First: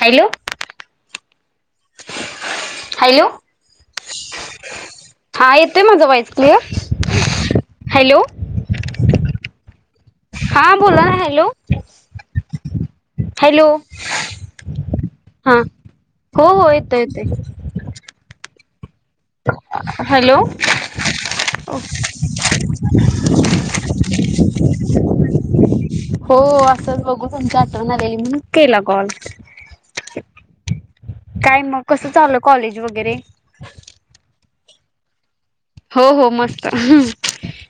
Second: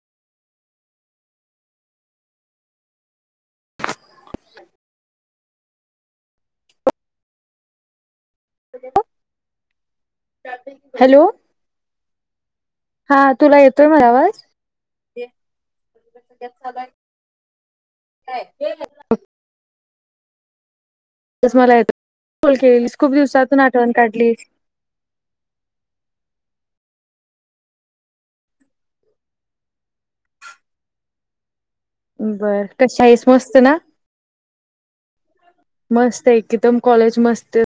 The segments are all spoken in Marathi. हॅलो हॅलो हा येतोय माझा वाॉईस क्लिअर हॅलो [inaudible] हा बोला ना? हॅलो! हा तुला हॅलो येतोय म आवाज? हा हो हो [unintelligible] येतोय येतोय काय ये लागली हॅलो! [unintelligible] खूप दिवसातून आठवण काढलीस [inaudible] हो असंच बघू तुमच्या आठवण आलेली म केला कॉल काय मग? कसं चालू बर कॉलेज कशी वगैरे आहेस. मस्त ना? हो मस्त हो हाय एकदम कॉलेज मस्त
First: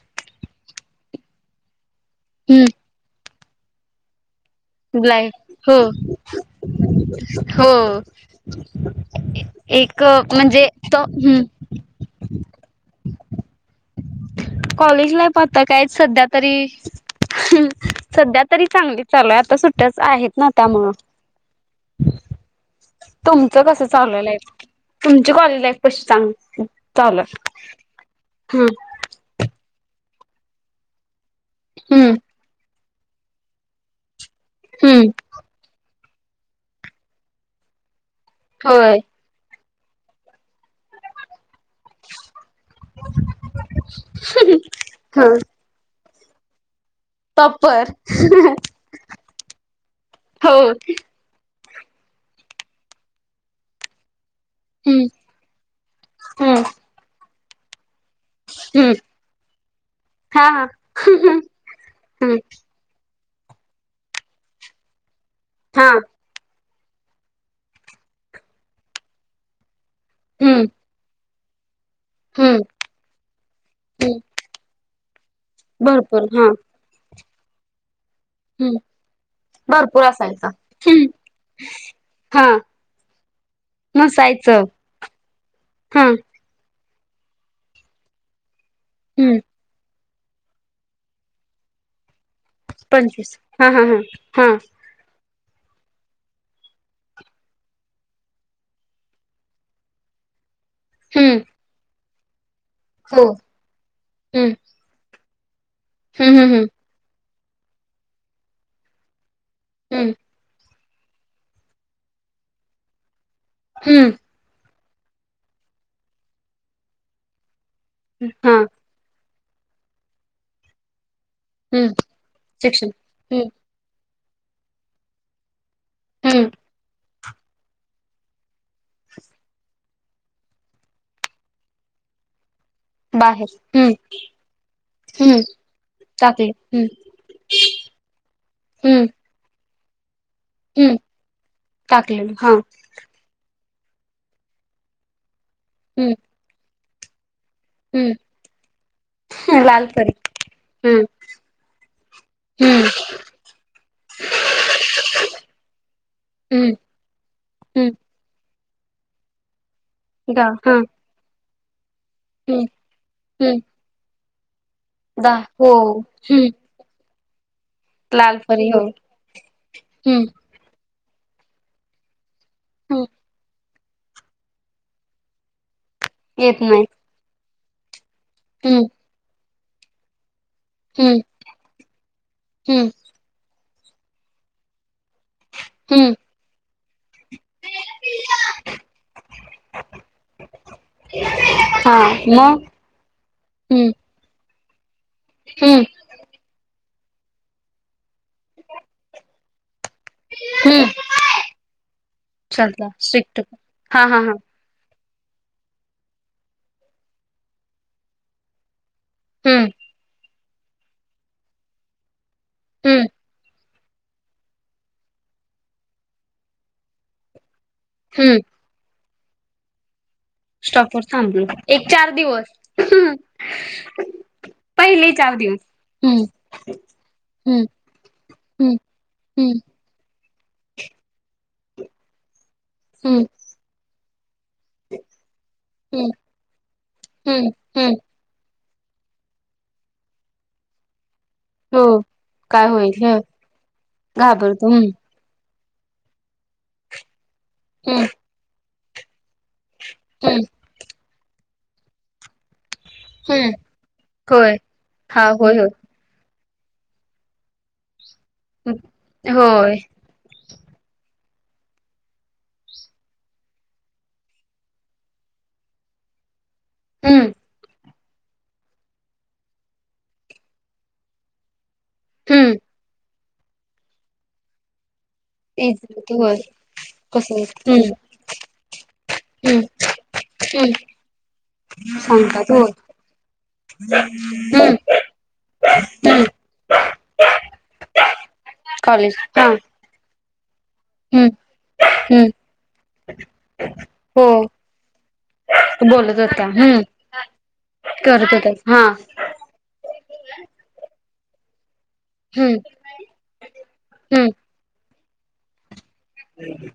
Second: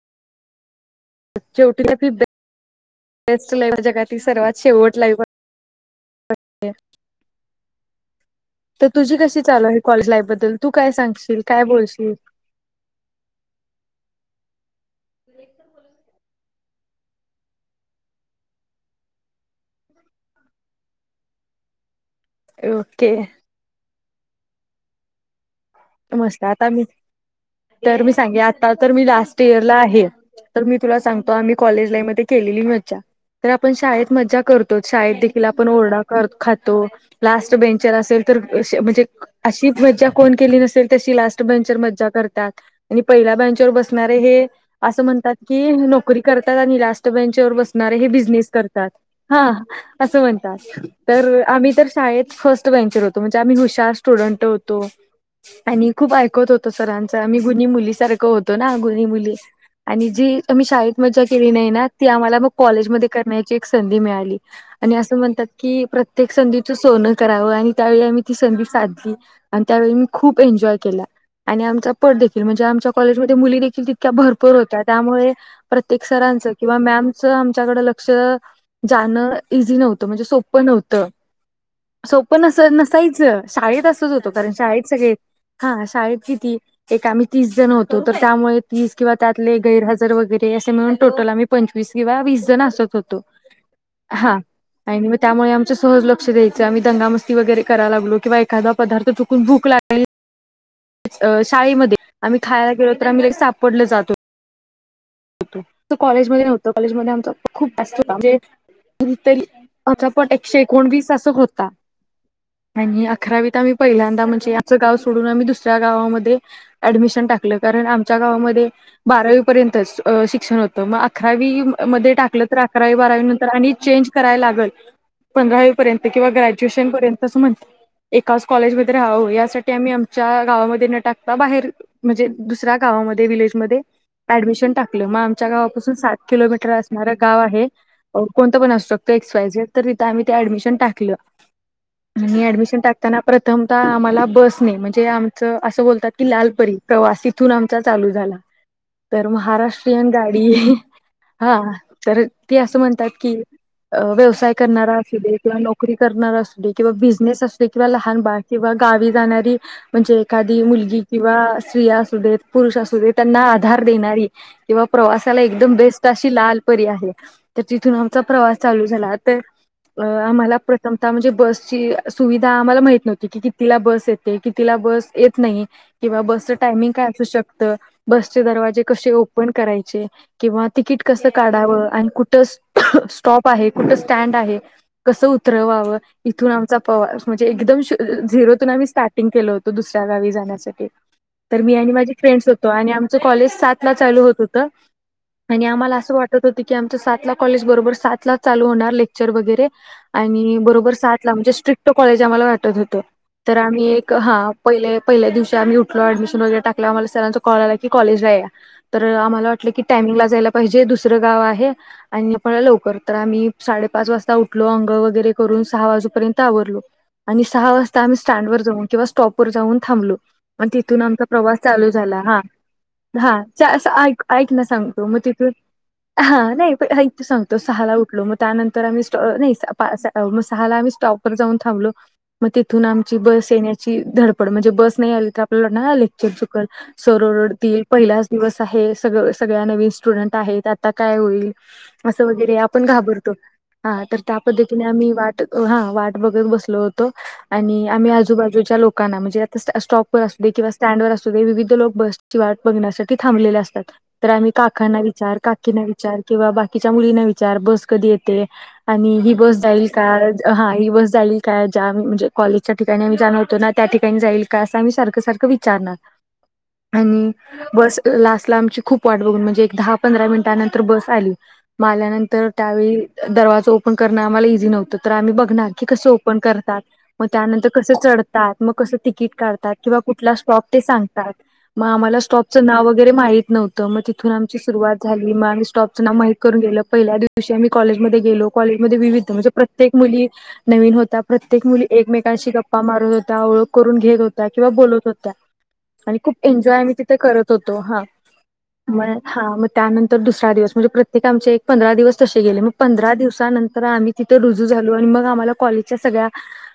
शेवटीला ती हम्म. तेच तुला या जगात ती सर्वात शेवट लाईफ ब्लाय हो असते. - हो तर तुझी कशी चालू आहे एक कॉलेज लाईफ बद्दल? म्हणजे तू काय तो सांगशील? हम्म काय बोलशील? कॉलेज लाईफ आता काय सध्या तरी सध्या तरी चांगली चालूय आता सुट्ट्याच आहेत ना त्यामुळं [inaudible] ओके तुमचं कसं चालू आहे लाईफ? तुमची कॉलेज लाईफ कशी चांग मस्त आता मी चालू आहे? तर मी सांगे हम्म आता तर मी लास्ट इयरला आहे तर मी तुला सांगतो आम्ही कॉलेज लाई हम्म मध्ये केलेली मज्जा. तर आपण शाळेत मजा करतो हम्म शाळेत देखील आपण ओरडा खातो लास्ट बेंचर असेल - - तर अशी होय म्हणजे अशी मज्जा कोण केली नसेल तशी लास्ट - - बेंचर मज्जा करतात आणि पहिल्या बँच वर बसणारे हे अस म्हणतात हं की की नोकरी करतात. आणि लास्ट बेंच वर टॉपर बसणारे हे बिजनेस करतात. हा? अस हो म्हणतात. तर आम्ही तर शाळेत फर्स्ट बेंचर होतो म्हणजे आम्ही हुशार स्टुडंट होतो. हम्म आणि खूप ऐकत हम्म होतो सरांच आम्ही गुनी मुली सारखं होतो ना? हम्म गुणी मुली आणि जी हा आम्ही हा शाळेत मज्जा केली नाही ना ती आम्हाला हम्म मग कॉलेजमध्ये करण्या ची एक संधी मिळाली अस म्हणतात की प्रत्ये हा प्रत्येक संधीचं सोनं करावं. आणि त्यावेळी आम्ही ती संधी साधली. आणि त्यावेळी मी खूप हम्म एन्जॉय केला. आणि आमचा पट देखील हम्म म्हणजे आमच्या कॉलेजमध्ये मुली देखील तितक्या हम्म भरपूर होत्या त्यामुळे प्रत्येक भरपूर हा सरांच किंवा मॅम च आमच्याकड लक्ष हम्म जाणं इझी भरपूर नव्हतं म्हणजे असायचा सोपं हम्म नव्हतं. सोप हा नस - नसायच शाळेत असच होतो कारण नसायचं शाळेत सगळे हा शाळेत किती एक आम्ही तीस जण होतो तर त्यामुळे तीस किंवा हम्म त्यातले गैरहजर वगैरे असे म्हणून टोटल आम्ही पंचवीस किंवा वीस जण असत होतो. हा. आणि मग त्यामुळे आमचं सहज लक्ष द्यायच आम्ही दंगामस्ती वैगरे कराय लागलो किंवा एखादा पदार्थ चूकून भूक लाग अ हम्म शाळेमध्ये आम्ही खायला गेलो तर हो आम्ही सापडलो जात होतो. हम्म. हम्म कॉलेजमध्येध्ये हम्म नव्हत कॉलेज म आमचा खूप जास्त हो म्हणजे हम्म अचापट एकशे एकोणवीस अस होता आणि अकरावीत आम्ही हम्म पहिल्यांदा म्हणजे आचं गाव सोडून आम्ही दुसऱ्या गावामध्ये ऍडमिशन टाकलं कारण. च्या हम्म हा गावामध्ये बारावीपर्यंत शिक्षण होत गं. अकरावी हम्म मध्ये टाकलं तर शिक्षण अकरावी बारावी हम्म नंतर आणि चेंज करायला लागल. पंधरावी पर्यंत किंवा हम्म ग्रॅज्युएशन पर्यंत अस म्हणत. एकाच कॉलेजमध्येध्ये राहावं यासाठी आम्ही आमच्या गावामध्ये न टाकता बाहेर. म्हणजे दुसऱ्या गावामध्ये बाहेर हम्म विलेजमध्येध्ये ऍडमिशन टाक मग हम्म आमच्या गावापासून सात टाकले किलोमीटर हम्म असणारं गाव आहे कोणत पण असू हम्म शकतो एज तर तथं आम्ही ते डमिशन हम्म टाकलं टाकलेलं आणि हा ऍडमिशन टाक त्यांना प्रथमत आम्हाला बसने म्हणजे आमचं असं बोलतात हम्म की लालपरी प्रवासीतून. चालू हम्म झाला तर लाल महाराष्ट्रीयन परी गाडी. हम्म हा तर ते असं हम्म म्हणतात की- अ व्यवसाय करणारा अस दे किंवा नोकरी करणारा अस दे हम्म किंवा बिझनेस असले किंवा हम्म लहान बा किंवा गावी जाणारी म्हणजे गा एखादी हा मुलगी किंवा स्त्रिया हम्म पुरुष असू दे त्यांना हम्म आधार देणारी किंवा दा प्रवासाला हो एकदम बेस्ट अशी हम्म लाल. तथ आम लाल प्रवास परी हो चालू झाला हम्म आम्हाला. कमता म्हणजे बसची सुविधा आम्हाला माहित हम्म नव्हती की किती कितीला बस येते कितीला बस येत नाही किंवा बसच येत नाही टायमिंग काय असू शकतं. बसचे दरवाजे हम्म कसे ओपन करायचे किंवा तिकीट हम्म कसं काढावं आणि कुठं हम्म स्टॉप आहे कुठं स्टँड आहे. कसं उतरवावं. हम्म इथून आमचा प्रवास म्हणजे एकदम झिरोतून आम्ही स्टार्टिंग केलं होतो दुसऱ्या गावी जाण्यासाठी. तर मी आणि हा माझे फ्रेंड्स मग होतो आणि आमचं कॉलेज सात हम्म ला चालू होत होतं आणि हम्म आम्हाला असं वाटत तर तीक्या आमचे सात ला कॉलेज बरोबर सातलाच चालू होणार लेक्चर वैगरे. आणि हम्म बरोबर सात ला म्हणजे स्ट्रिक्ट कॉलेज आम्हाला वाटत चला होतं स्ट्रिक्ट तर आम्ही एक हा. पहिले पहिल्या दिवशी आम्ही उठलो ऍडमिशन वगैरे टाकला मला सरा चा कॉल आला की कॉलेज ला या. तर आम्हाला हम्म वाटलं की टायमिंगला जायला पाहिजे दुसरं गाव आहे आणि आपण लवकर हम्म तर आम्ही साडेपाच वाजता उठलो अंगोळ वगैरे करून सहा वाजूपर्यंत आवरलो आणि सहा वाज आम्ही हम्म स्टँडवर जाऊ किंवा स्टॉप वर जाऊन थांबलो. मग तिथून स्टॉपवर आमचा थांबलो प्रवास एक चालू चार झाला हा दिवस हम्म हा. च्या अस ऐक ऐक ना सांगतो पहिले मग चार तिथून दिवस हम्म हा नाही पण ऐक सांगतो हम्म सहाला उठलो मग हम्म त्यानंतर आम्ही स्ट नाही हम्म म सहाला आम्ही स्टॉपवर जाऊन थांबलो. मग तिथून आमची हम्म बस येण्याची धडपड म्हणजे बस नाही आली तर आपल्याला ना हा हम्म लेक्चर चुकल. सर हम्म ओरडतील हम्म पहिलाच दिवस आहे सगळ सगळ्या नवीन स्टुडंट आहेत आता काय होईल. हो असं वगरे काय आपण होईल घाबरतो हा तर त्या घाबरतो पद्धतीने हम्म आम्ही वाट हा वाट बघत बसल होतो आणि हम्म आम्ही आजूबाजूच्या लोकांना म्हणजे स्टॉप वर हम्म असू दे किंवा स्टँडवर असू दे विविध लोक बसची वाट बघण्यासाठी हम्म, थांबले असतात तर आम्ही होय. काकांना हा, विचार होय, होय. काकीना विचार विचार किंवा बाकीचा मुलीच विचार बस कधी येते हं, आणि ही बस होय. हा ही बस जाईल का ज्या म्हणजे कॉलेजच्या ठिकाणी आम्ही जाणार होतो ना त्या ठिकाणी जाईल का असं आम्ही सारख सारख विचारणार आणि हम्म, बस लास्ट ला आमची खूप वाट बघून म्हणजे एक दहा पंधरा मिनिटानंतर बस आली. म आल्या नंतर हम्म. त्यावेळी दरवाजा ओपन करणं आम्हाला इझी नव्हतं तर आम्ही बघ ना तेच की कस ते, होय. ओपन करतात व कसं त्यानंतर हम्म, कसे चढतात मग कसं तिकीट हम्म, काढतात किंवा कुठला स्टॉप हम्म. ते सांगतात मग आम्हाला सांगतात स्टॉप च होय. नाव वगैरे माहीत न्हवत मग तिथून आमची हम्म, सुरुवात झाली. मी म स्टॉपचं नाव हम्म. माहीत करून गेलं पहिल्या दिवशी आम्ही कॉलेजमध्ये गेलो. कॉलेजमध्ये कॉलेज विविध हा, म्हणजे प्रत्येक मुली नवीन होता हम्म, प्रत्येक मुली हम्म. एकमेकांशी गप्पा गप्पा मारत होत्या ओळख करून घेत हो, होत्या किंवा बोलत होत्या आणि बोलत खूप होत्या. हम्म, एन्जॉय मी तिथे करत होतो. हो हा करत होत्या. हा, म हा त्यानंतर दुसरा दिवस म्हणजे प्रत्येक आमच्या एक पंधरा दिवस तसे हम्म, गेले मग पंधरा दिवसानंतर आम्ही हम्म, तिथे रुजू झालो आणि मग आम्हाला कॉलेज चे सगळ्या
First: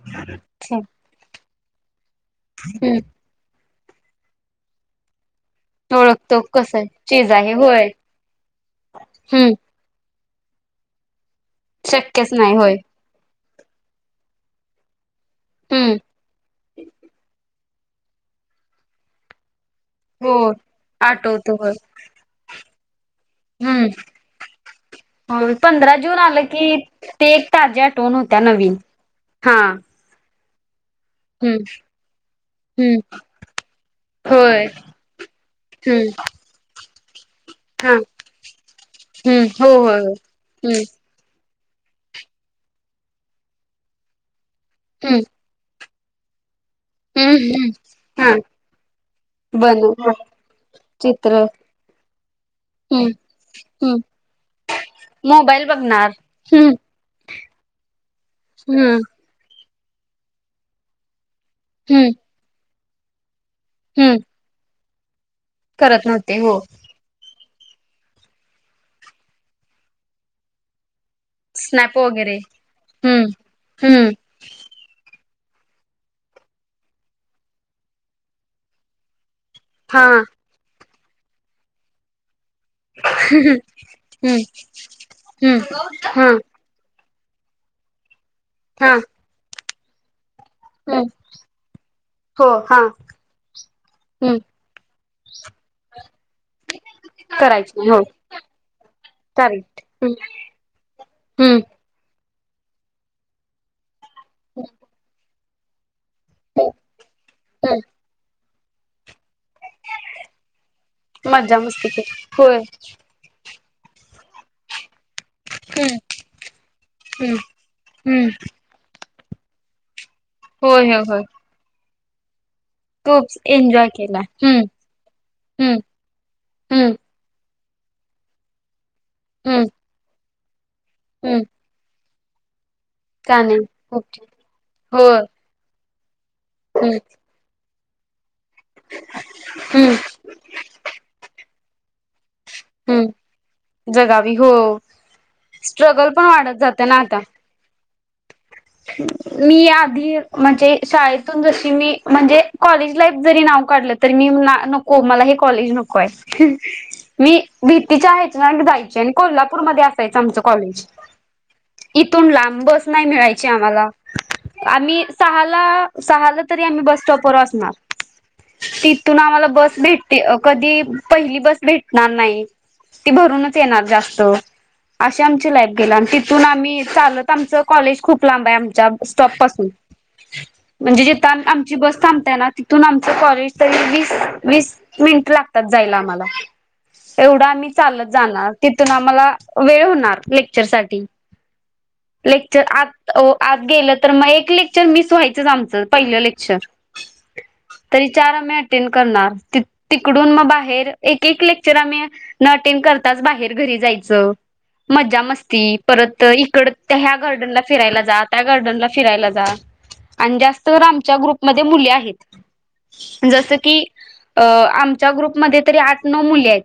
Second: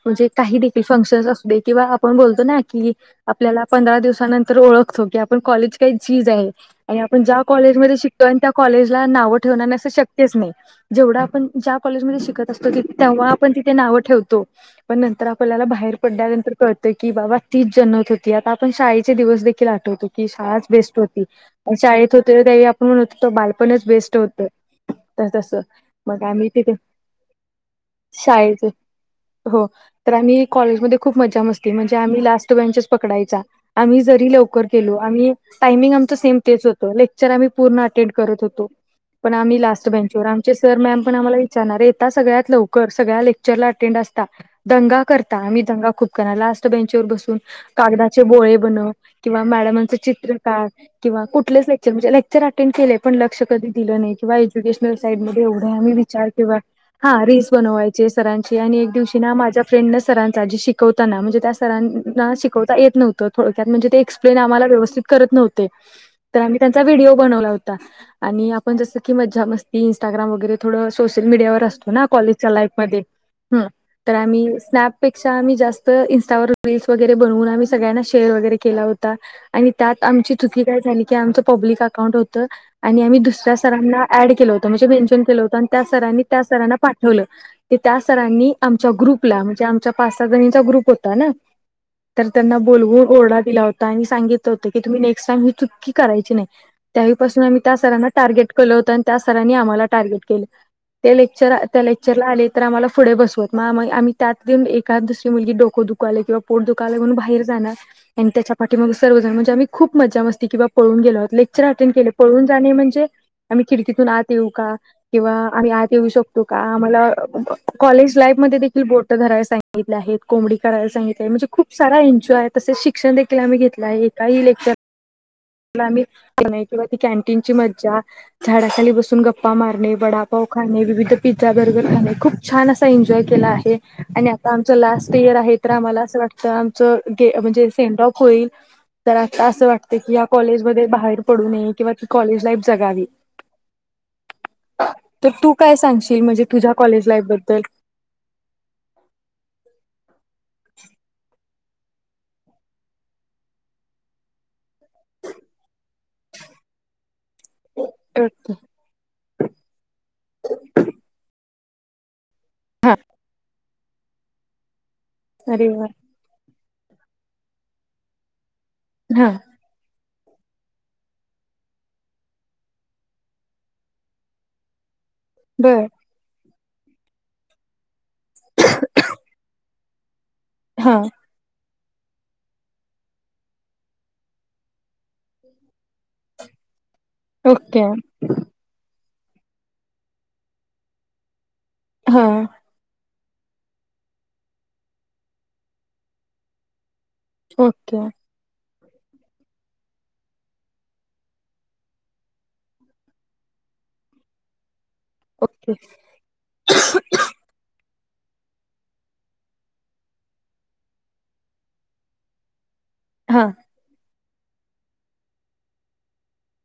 म्हणजे काही दे फंक्शन असुदे किंवा आपण बोलतो ना कि हम्म. आपल्याला पंधरा दिवसानंतर ओळखतो की आपण कॉलेज के झीज ओळखतो आहे कसं आणि आपण चीज ज्या आहे. होय. कॉलेजमध्ये शिकतो आणि त्या कॉलेज ला नाव हम्म, ठेवणं अस शक्य शक्यच नाही जेवढा आपण ज्या कॉलेजमध्ये शक्यच शिकत नाही. असतो होय. की तेव्हा आपण तिथे नाव ठेवतो पण नंतर आपल्याला हम्म, बाहेर पडल्यानंतर कळ कळतं की बाबा तीच जन्मत होती आता आपण शाळेचे दिवस देखील आठवतो की होय. शाळा बेस्ट होती आठवतो होय. शाळेत होते त्या आपण म्हणतो बालपणच बेस्ट होत. हो पंधरा जून आलं तिथे की ते एक ताज्या आठवण होत्या शाळेच नवीन. हा, हो तर आम्ही कॉलेजमध्ये खूप मजा हम्म, मस्ती म्हणजे आम्ही लास्ट बेंचच हम्म. पकडायचा. आम्ही जरी होय. लवकर गेलो आम्ही टायमिंग हम्म. आमच सेम तेच होत. लेक्चर आम्ही पर्ण हा अटेंड करत होतो पण हम्म आम्ही हो लास्ट हो हो बेंचवर आमचे हम्म सर मम पण आम्हाला विचारणार, येता सगळ्यात लवकर सगळ्या लेक्चरला अटेंड असता. दंगा हम्म करता, आम्ही दंगा खूप करायला अस बेंच वर बसून, हम्म हम्म कागदाचे हा बोळे बनव किंवा मॅडमांचं बनव चित्र काढ. किंवा चित्र कुठलच लेक्चर म्हणजे, लेक्चर अटेंड केले हम्म पण लक्ष कधी दिलं हम्म नाही किंवा एज्युकेशनल साईड मध्ये मोबाईल एवढ्या आम्ही, बघणार [unintelligible] हम्म हा रिल्स बनवायचे सरांची आणि एक हम्म दिवशी ना माझ्याच फ्रेंड अ सरांचा, जे शिकवताना म्हणजे त्या हम्म सरांना शिकवता येत नव्हं थोडक्यात म्हणजे ते हम्म एक्सप्लेन आम्हांला व्यवस्थित करत नव्हते, करत नव्हते तर आम्ही हो त्यांचा व्हिडिओ बनवला होता. आणि आपण जसं की मज्जा मस्ती, इंस्टाग्राम वगैरे थोडं सोशल मीडियावर असतो स्नॅप ना वगैरे कॉलेजच्या लाईफमध्ये, हम्म हम्म तर आम्ही स्नॅप पेक्षा आम्ही जास्त इंस्टावर रील्स वगैरे बनवून आम्ही सगळ्यांना शेअर वगैरे केला होता, आणि त्यात हा आमची चुकी काय झाली की आमचं पब्लिक अकाउंट होतं. आणि आम्ही दुसऱ्या सरांना ऍड हम्म केलं होतं म्हणजे मेन्शन केलं होतं हम्म आणि त्या सरांनी हा त्या सरांना पाठ ठेवलं त्या सरांनी आमच्या हा ग्रुपला म्हणजे आमचा पाच साहा जणीचा ग्रुप हम्म होता ना, तर हो त्यांना हा बोलवून ओरडा दिला होता आणि हम्म सांगित [unintelligible] ती की तुम्ही नेक्स्ट टाईम ही चुकी कराची नाही. त्यावेळीपासून आम्ही करायच त्या नाही हो सरांना टार्गेट केलं होतं, आणि त्या सरांनी करेक्ट आम्हाला हम्म टार्गेट केलं. ते लेक्चर, हम्म त्या लेक्चर चरला आले तर आम्हाला पुढे बसवत, मग आम्ही त्यातपण एखादी दुसरी मुलगी डोक दुःखालय किंवा पोट दुःखालय म्हणून बाहेर जाणार, आणि त्याच्या पाठीमाग सर्वजण म्हणजे आम्ही खूप मजा मस्ती किंवा पळून गेलो, मज्जा लेक्चर मस्ती अटेंड केले केली पळून होय जाणे म्हणजे आम्ही खिडकीतून आत येऊ का, किंवा आम्ही आत हम्म येऊ शकतो का, आम्हाला हम्म कॉलेज हम्म लाईफ मध्ये बोटं धरायला सांगितले आहेत, कोंबडी होय करायला होय होय सांगितले आहेत, म्हणजे खूप सारा एन्जॉय तसेच शिक्षण खूप देखील आम्ही घेतलं एन्जॉय आहे केला एकाही हम्म लेक्चर, हम्म ला आम्ही किंवा हम्म [inaudible] कॅन्टीनची मज्जा, झाडाखाली बसून गप्पा हम्म मारणे, वडापाव खाणे, विविध हम्म पिझ्झा बर्गर खाणे, खूप छान अस एनजॉय का केला नाही आहे, खूप आणि आता आमचं हो लास्ट इयर हम्म आहे तर आम्हाला असं वाट तर आमचं गे, म्हणजे सेंड्रॉप होईल तर आता असं हम्म वाटत की कॉलेजमध्ये बाहेर पडू नये किंवा ती कॉलेज लाईफ जगावी. हम्म जगावी हो, तर तू काय स्ट्रगल सांगशील पण म्हणजे वाढत तुझ्या जातं ना कॉलेज आता. लाईफ बद्दल [unintelligible] मी आधी म्हणजे शाळेतून जशी मी, म्हणजे कॉलेज लाईफ जरी नाव काढलं तर मी म्हणार, नको मला हे कॉलेज नकोय. मी भीतीच्या हेचान जायचे आणि कोल्हापूरमध्ये असायचं आमचं कॉलेज. इथून लांब बस हा नाही मिळायची आम्हाला, आम्ही सहाला अरे वा सहाला तरी आम्ही बस स्टॉप वर असणार, तिथून हा आम्हाला बस भेट ती कधी पहिली बस भेटणार नाही, ती भरूनच येणार जास्त. अशी आमची लाईफ बर गेलं आणि ति तून आम्ही चालत आमच कॉलेज खूप लांब आहे, आमच्या स्टॉप पासून हा म्हणजे तान, आमची बस थांबत्या ना तिथून आमचं कॉलेज तरी वीस, वीस मिनट लागतात जायला आम्हाला. एवढं आम्ही ओके चालत जाणार, तिथून आम्हाला वेळ होणार लेक्चर साठी. हा लेक्चर आत ओ आत गेलं तर, मग एक लेक्चर मिस व्हायचंच आमचं, पहिलं लेक्चर. ओके तरी चार आम्ही अटेंड करणार, तिकडून मग बाहेर एक, एक लेक चर आम्ही न अटेंड करताच बाहेर घरी जायचं, मज्जा, मस्ती ओके परत तर इकडं, ह्या गार्डनला फिरायला जा, त्या गार्डनला फिरायला जा. आणि जास्तवर आमच्या ग्रुपमध्ये मुली आहेत. हा जसं की अं, आमच्या ग्रुपमध्ये तरी आठ, नऊ मुली आहेत.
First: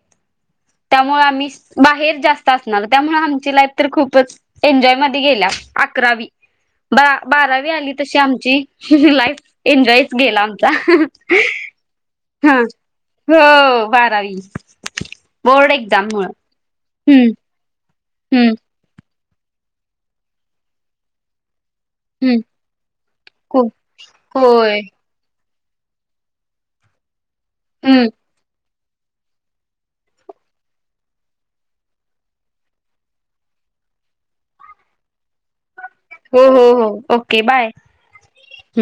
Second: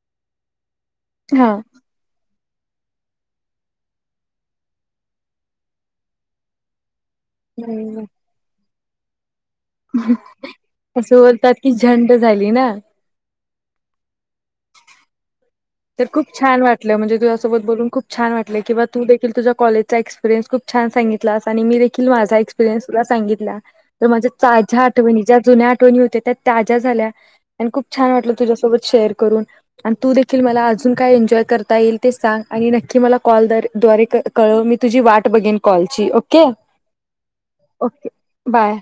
त्यामुळे आम्ही हा बाहेर जास्त असणार, त्यामुळे आमची लाईफ तर खूपच एन्जॉय मध्ये गेल्या, अकरावी. बा, बारावी आली तशी आमची, लाईफ एन्जॉयच गेला आमचा, असं बोलतात की झंड झाली हा. ना हो, बारावी. बोर्ड तर एक्झाम मुळ खूप छान वाटलं म्हणजे हम्म तुझ्यासोबत बोलून खूप छान हम्म वाटलं किं तू देखील तुझ्या कॉलेजचा एक्स्प्रेयन्स खूप छान सांगितला [unintelligible] माझा हम्म एक्स्प्रेयन्स तुला सांगितला तर माझ्या होय ताज्या आठवणी ज्या जुन्या आठवणी होत्या त्या ताज्या झाल्या आणि खूप हम्म छान वाटलं तुझ्यासोबत शेअर करून आणि तू दे देखील मला अजून काय एन्जॉय करता येईल ते सांग आणि नक्की मला कॉल दारे द्वारे कळव, मी तुझी वाट बघेन कॉलची ओके होय, होय, होय, ओके बाय. Okay bye